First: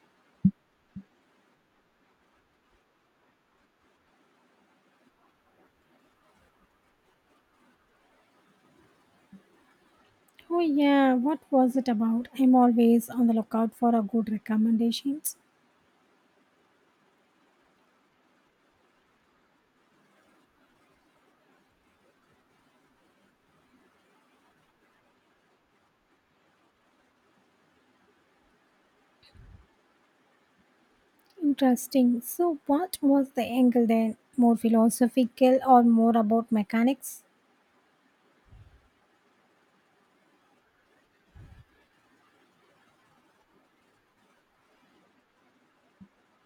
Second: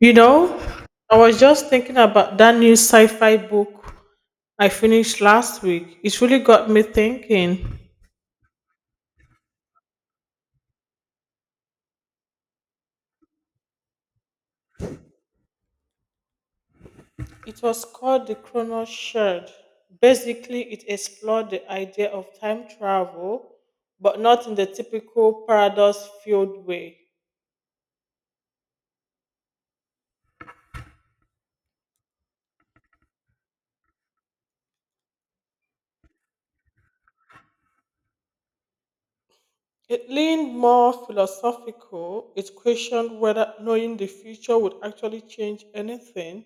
You know, I was just thinking about that new sci fi book I finished last week. It really got me thinking. Oh yeah, what was it about? I'm always on the lookout for a good recommendations. It was called The Chrono Shard. Basically, it explored the idea of time travel, but not in the typical paradox filled way. Interesting. So what was the angle then? More philosophical or more about mechanics? It leaned more philosophical. It questioned whether knowing the future would actually change anything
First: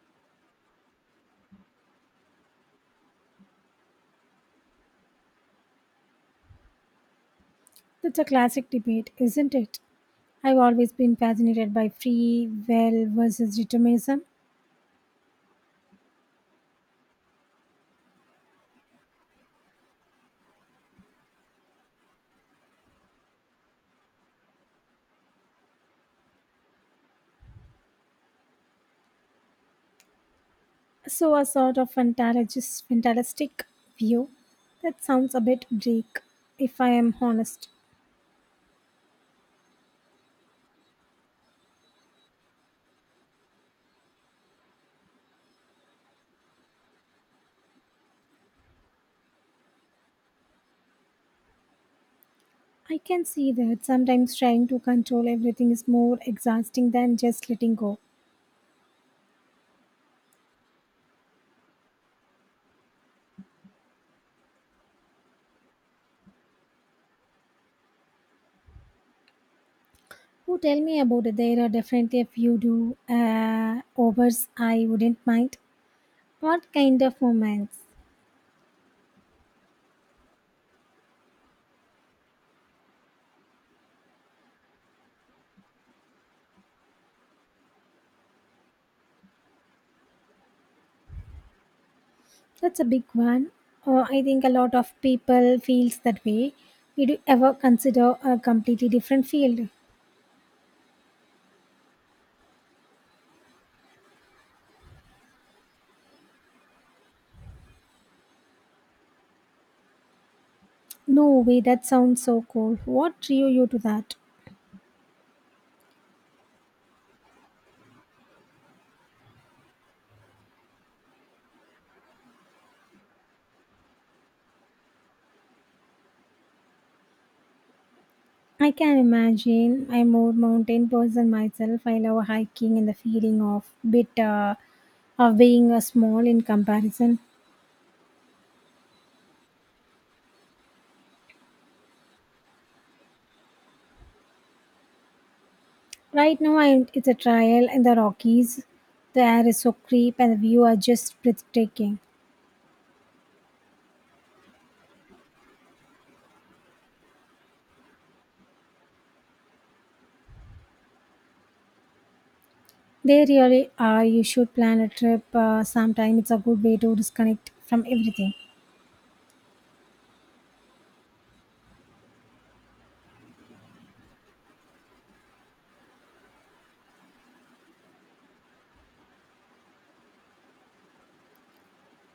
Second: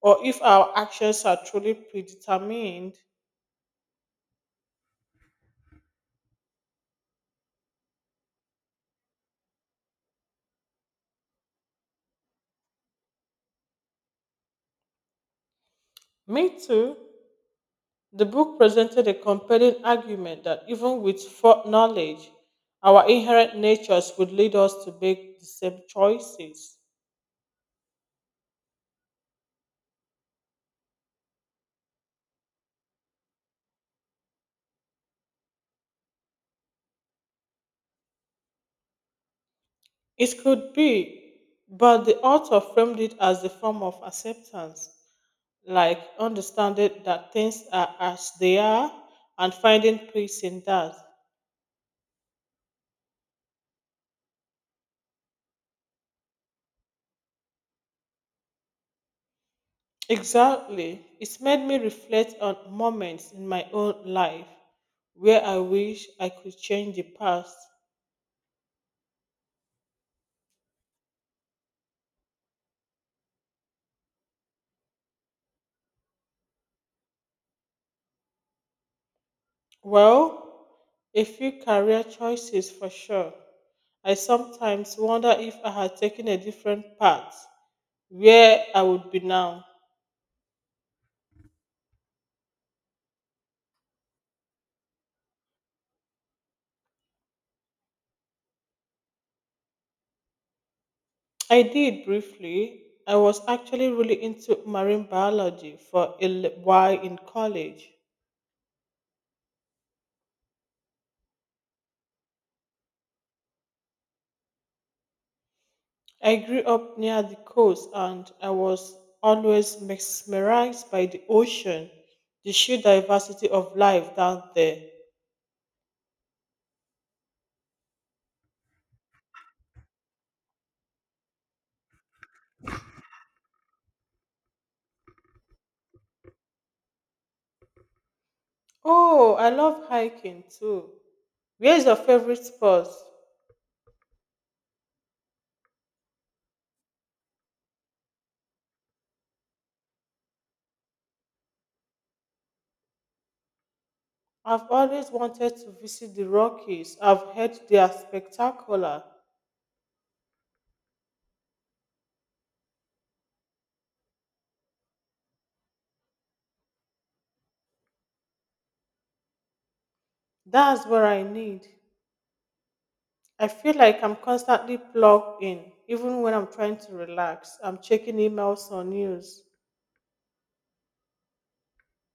or if our actions are truly predetermined. That's a classic debate, isn't it? I've always been fascinated by free will versus determinism. Me too. The book presented a compelling argument that even with knowledge, our inherent natures would lead us to make the same choices. So a sort of fantalogist, fantastic view. That sounds a bit bleak, if I am honest. It could be, but the author framed it as a form of acceptance, like understanding that things are as they are and finding peace in that. I can see that sometimes trying to control everything is more exhausting than just letting go. Exactly. It's made me reflect on moments in my own life where I wish I could change the past. Oh, tell me about it. There are definitely a few do overs I wouldn't mind. What kind of moments? Well, a few career choices for sure. I sometimes wonder if I had taken a different path, where I would be now. That's a big one. Oh, I think a lot of people feels that way. Did you ever consider a completely different field? I did briefly. I was actually really into marine biology for a while in college. No way. That sounds so cool. What drew you to that? I grew up near the coast and I was always mesmerized by the ocean, the sheer diversity of life down there. I can imagine. I'm more mountain person myself. I love hiking and the feeling of bit of being small in comparison. Oh, I love hiking too. Where's your favorite spot? Right now, it's a trial in the Rockies. The air is so crisp and the view are just breathtaking. I've always wanted to visit the Rockies. I've heard they are spectacular. They really are. You should plan a trip sometime. It's a good way to disconnect from everything. That's where I need. I feel like I'm constantly plugged in, even when I'm trying to relax. I'm checking emails or news.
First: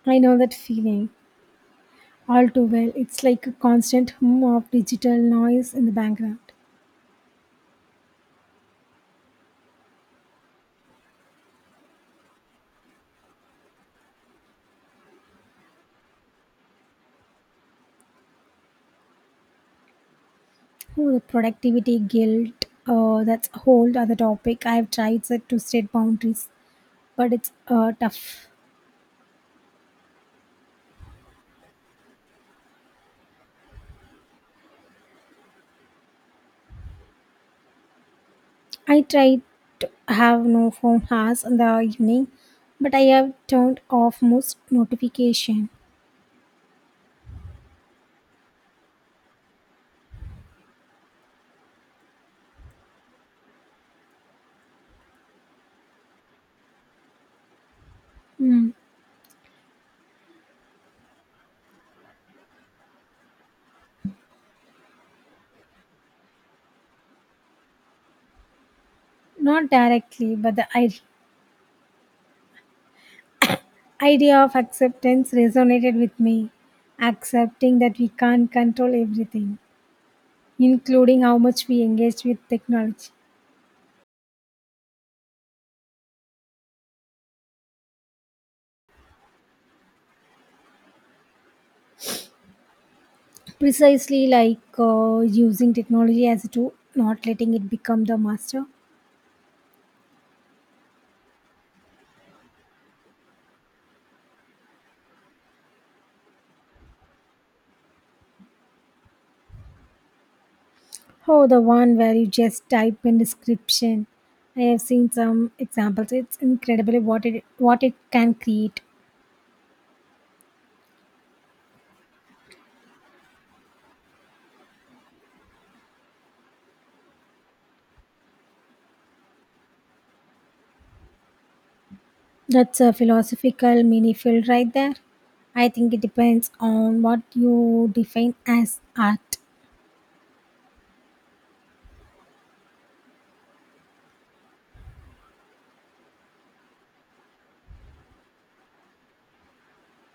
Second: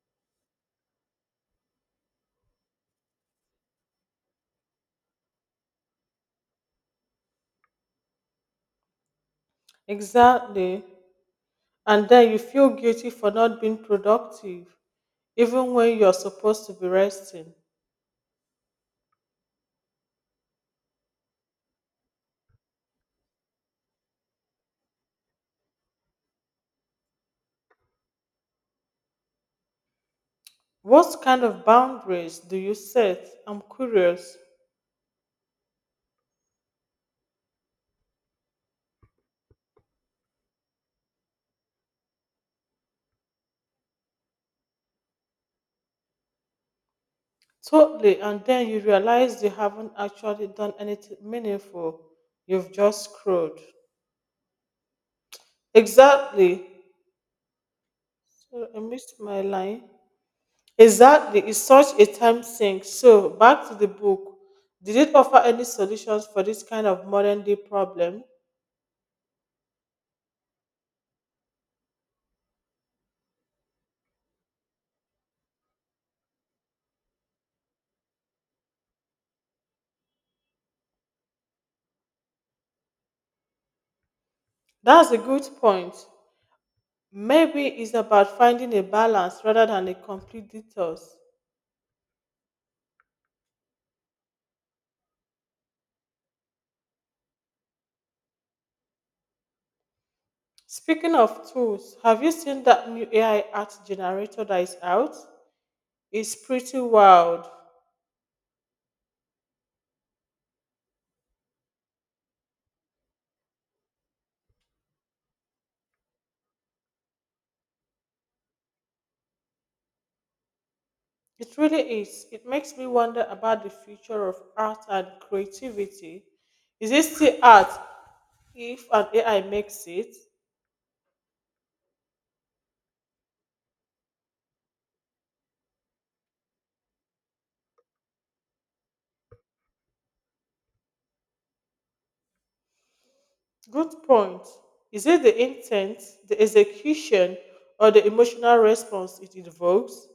I know that feeling all too well. It's like a constant hum of digital noise in the background. Exactly. And then you feel guilty for not being productive, even when you're supposed to be resting. Oh, the productivity guilt. That's a whole other topic. I've tried set to state boundaries, but it's tough. What kind of boundaries do you set? I'm curious. I try to have no phone hours in the evening, but I have turned off most notification. Totally. And then you realize you haven't actually done anything meaningful. You've just scrolled. Exactly. So Hmm. I missed my line. Exactly. It's such a time sink. So back to the book. Did it offer any solutions for this kind of modern day problem? Not directly, but the idea of acceptance resonated with me. Accepting that we can't control everything, including how much we engage with technology. That's a good point. Maybe it's about finding a balance rather than a complete detox. Precisely like using technology as a tool, not letting it become the master. Speaking of tools, have you seen that new AI art generator that is out? It's pretty wild. Oh, the one where you just type in description. I have seen some examples. It's incredible what it can create. It really is. It makes me wonder about the future of art and creativity. Is it still art if an AI makes it? That's a philosophical mini field right there. I think it depends on what you define as art. Good point. Is it the intent, the execution, or the emotional response it evokes?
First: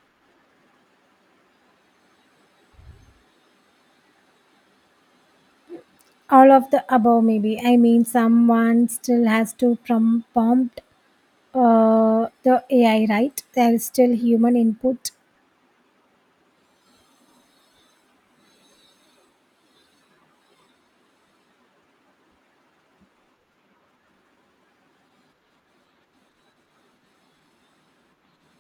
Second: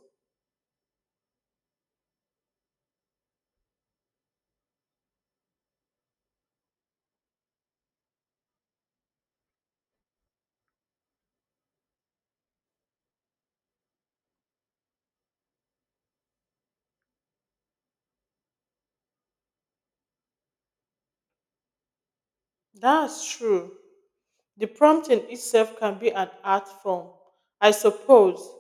All of the above, maybe. I mean, someone still has to prompt the AI, right? There is still human input. That's true. The prompting itself can be an art form, I suppose.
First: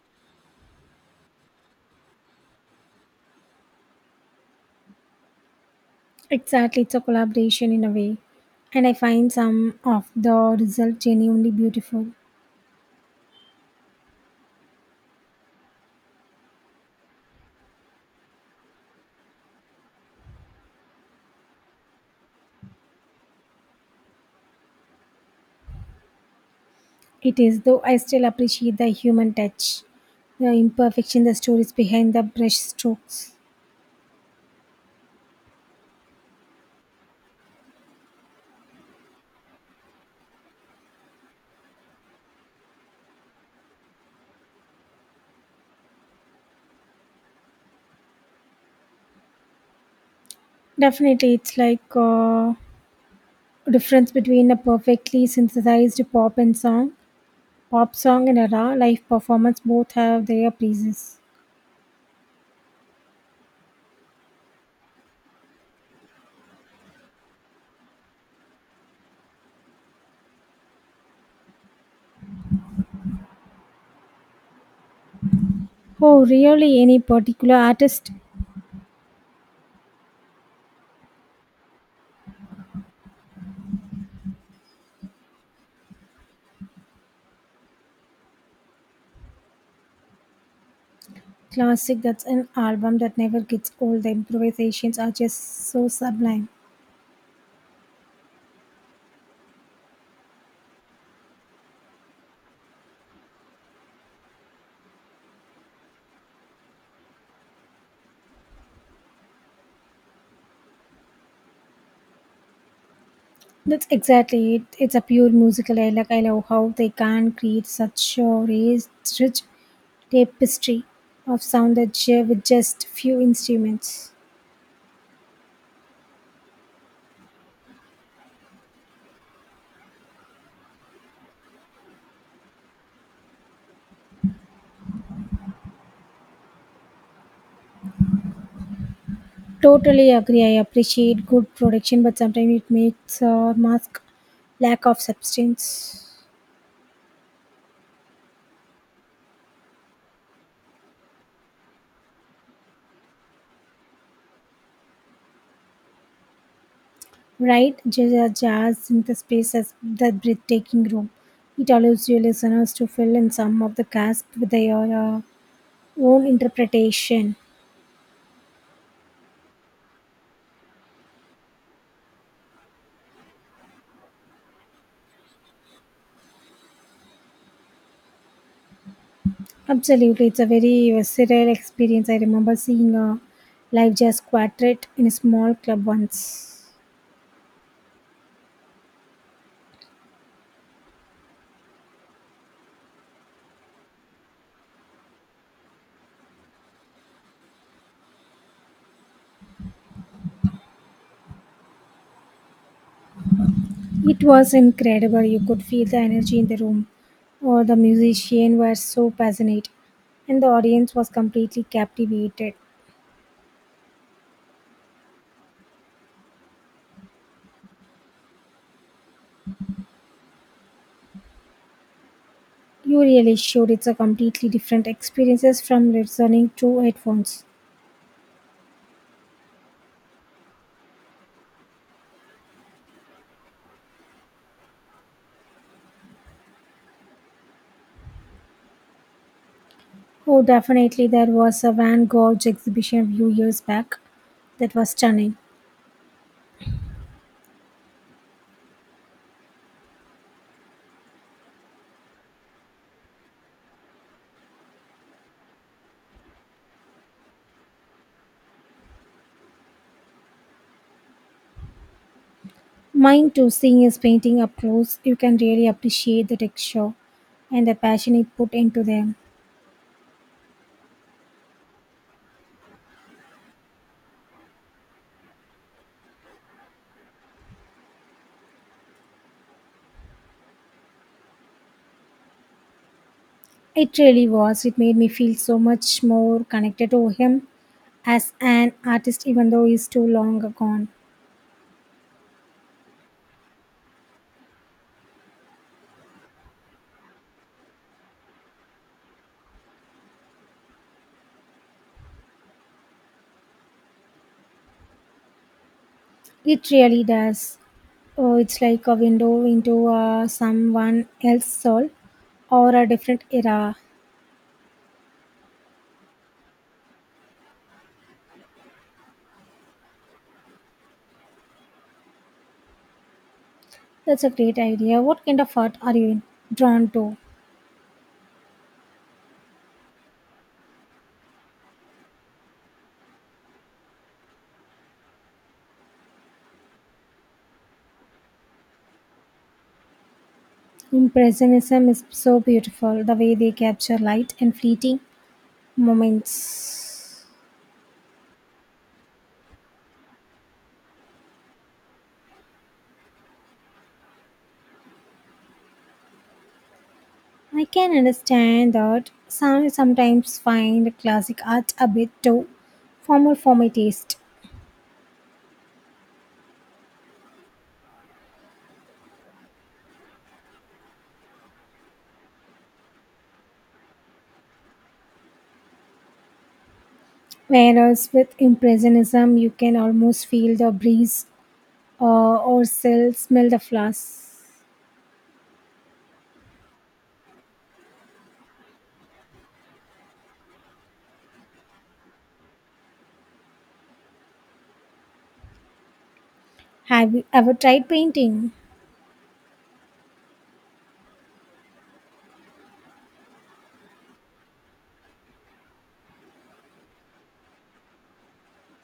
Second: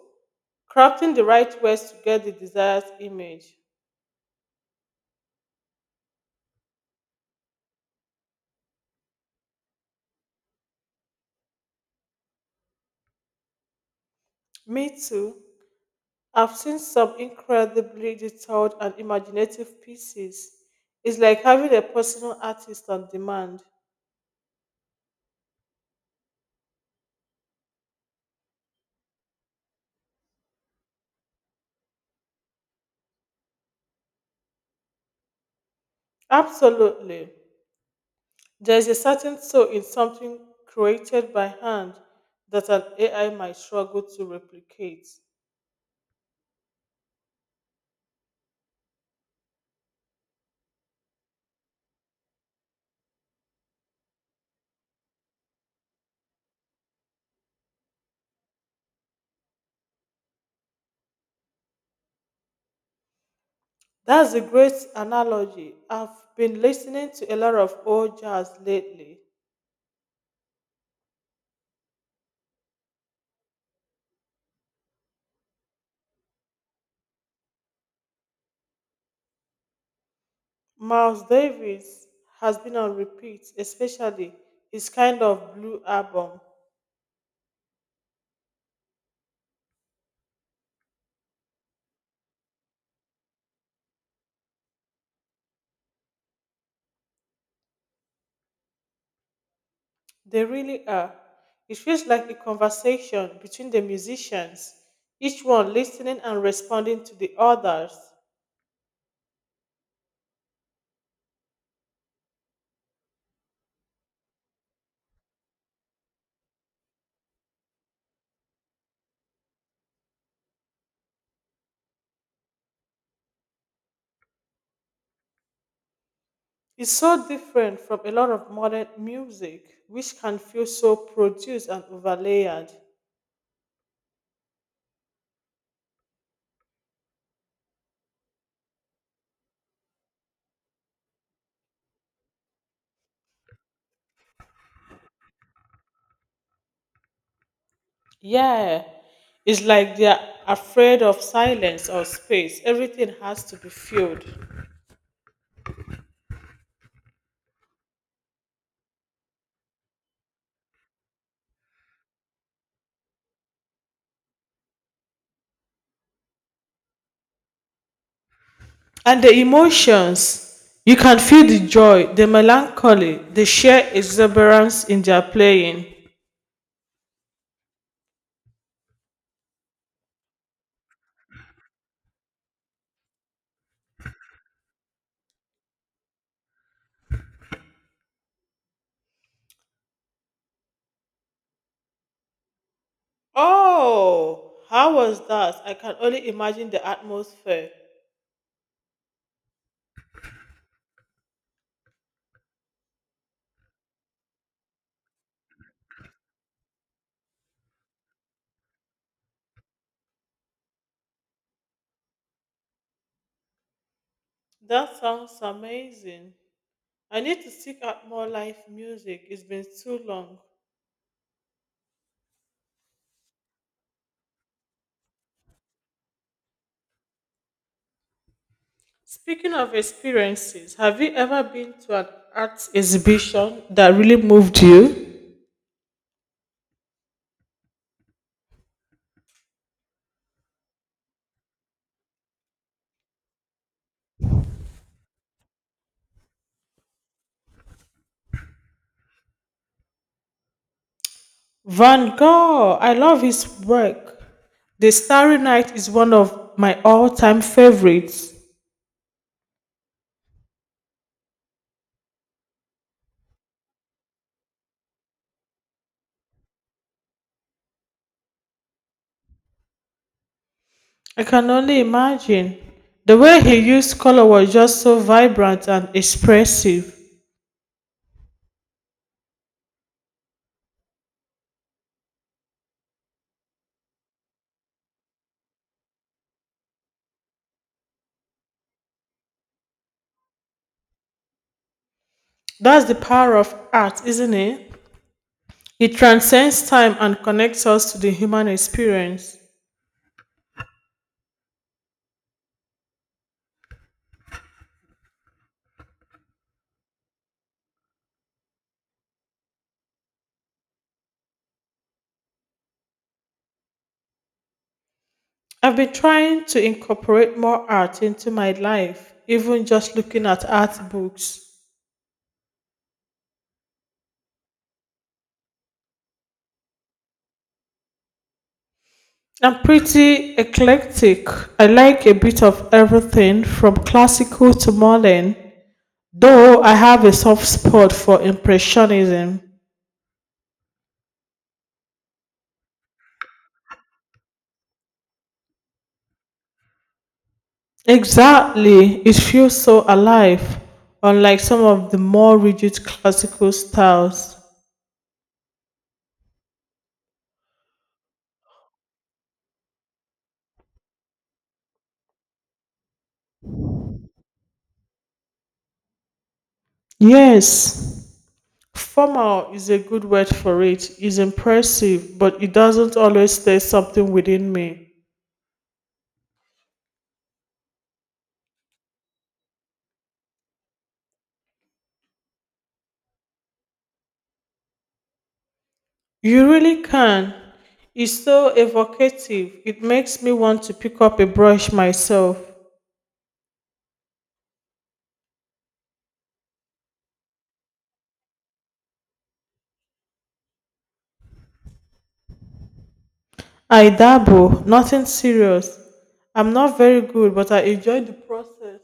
Crafting the right words to get the desired image. Exactly, it's a collaboration in a way, and I find some of the result genuinely beautiful. Me too. I've seen some incredibly detailed and imaginative pieces. It's like having a personal artist on demand. It is, though I still appreciate the human touch, the imperfection, the stories behind the brush strokes. Absolutely. There's a certain soul in something created by hand that an AI might struggle to replicate. Definitely, it's like a difference between a perfectly synthesized pop song and a raw live performance. Both have their praises. That's a great analogy. I've been listening to a lot of old jazz lately. Oh, really? Any particular artist? Miles Davis has been on repeat, especially his Kind of Blue album. Classic. That's an album that never gets old. The improvisations are just so sublime. They really are. It feels like a conversation between the musicians, each one listening and responding to the others. That's exactly it. It's a pure musical. I like. I love how they can create such a rich, rich tapestry of sound that share with just few instruments. It's so different from a lot of modern music, which can feel so produced and overlayered. Totally agree. I appreciate good production, but sometimes it makes or mask lack of substance. Yeah, it's like they're afraid of silence or space. Everything has to be filled. Right? Jazz in the space as that breathtaking room. It allows your listeners to fill in some of the gasp with their own interpretation. And the emotions, you can feel the joy, the melancholy, the sheer exuberance in their playing. Absolutely, it's a very visceral experience. I remember seeing a live jazz quartet in a small club once. Oh, how was that? I can only imagine the atmosphere. It was incredible. You could feel the energy in the room. All the musicians were so passionate, and the audience was completely captivated. That sounds amazing. I need to seek out more live music. It's been too long. You really showed it's a completely different experiences from listening to headphones. Speaking of experiences, have you ever been to an art exhibition that really moved you? Oh, definitely, there was a Van Gogh exhibition a few years back that was stunning. Van Gogh, I love his work. The Starry Night is one of my all time favorites. Mine too, seeing his painting up close, you can really appreciate the texture and the passion he put into them. I can only imagine. The way he used color was just so vibrant and expressive. It really was. It made me feel so much more connected to him as an artist, even though he's too long gone. That's the power of art, isn't it? It transcends time and connects us to the human experience. It really does. Oh, it's like a window into someone else's soul or a different era. I've been trying to incorporate more art into my life, even just looking at art books. That's a great idea. What kind of art are you drawn to? I'm pretty eclectic. I like a bit of everything from classical to modern, though I have a soft spot for Impressionism. Impressionism is so beautiful, the way they capture light and fleeting moments. Exactly, it feels so alive, unlike some of the more rigid classical styles. I can understand that sometimes find classic art a bit too formal for my taste. Yes, formal is a good word for it. It's impressive, but it doesn't always stir something within me. Whereas with impressionism, you can almost feel the breeze or still smell the flowers. You really can. It's so evocative. It makes me want to pick up a brush myself. Have you ever tried painting? I dabble, nothing serious. I'm not very good, but I enjoy the process.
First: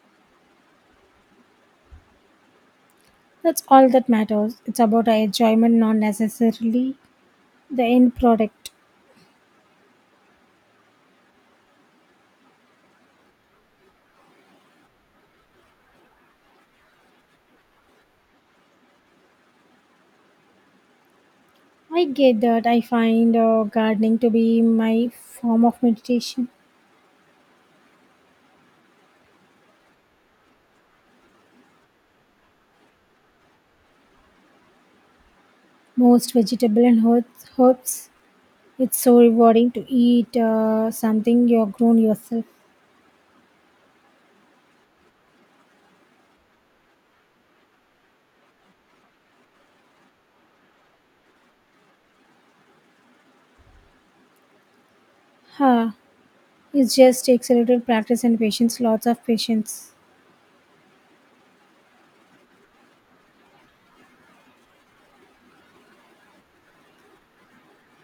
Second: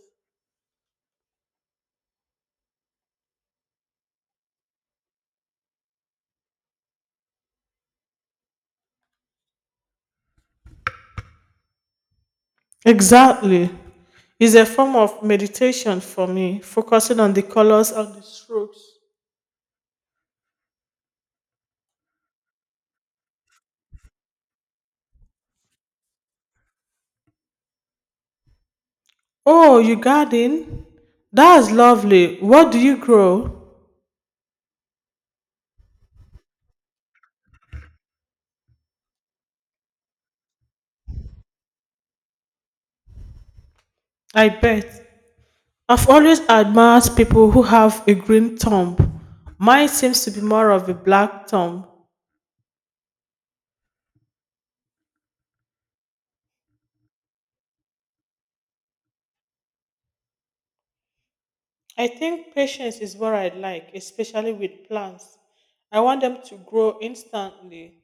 That's all that matters. It's about our enjoyment, not necessarily the end product. Exactly. It's a form of meditation for me, focusing on the colors and the strokes. I get that. I find gardening to be my form of meditation. Oh, you garden? That's lovely. What do you grow? Most vegetable and herbs. It's so rewarding to eat something you've grown yourself. I bet. I've always admired people who have a green thumb. Mine seems to be more of a black thumb. Huh. It just takes a little practice and patience, lots of patience. I think patience is what I like, especially with plants. I want them to grow instantly.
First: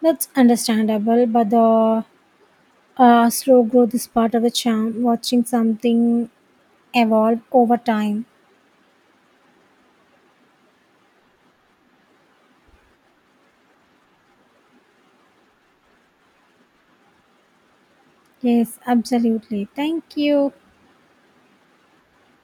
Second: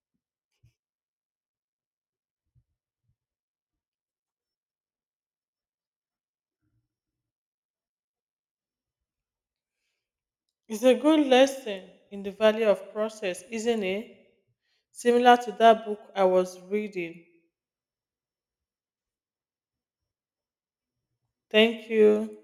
That's understandable, but the slow growth is part of the charm, watching something evolve over time. It's a good lesson in the value of process, isn't it? Similar to that book I was reading. Yes, absolutely. Thank you. Thank you.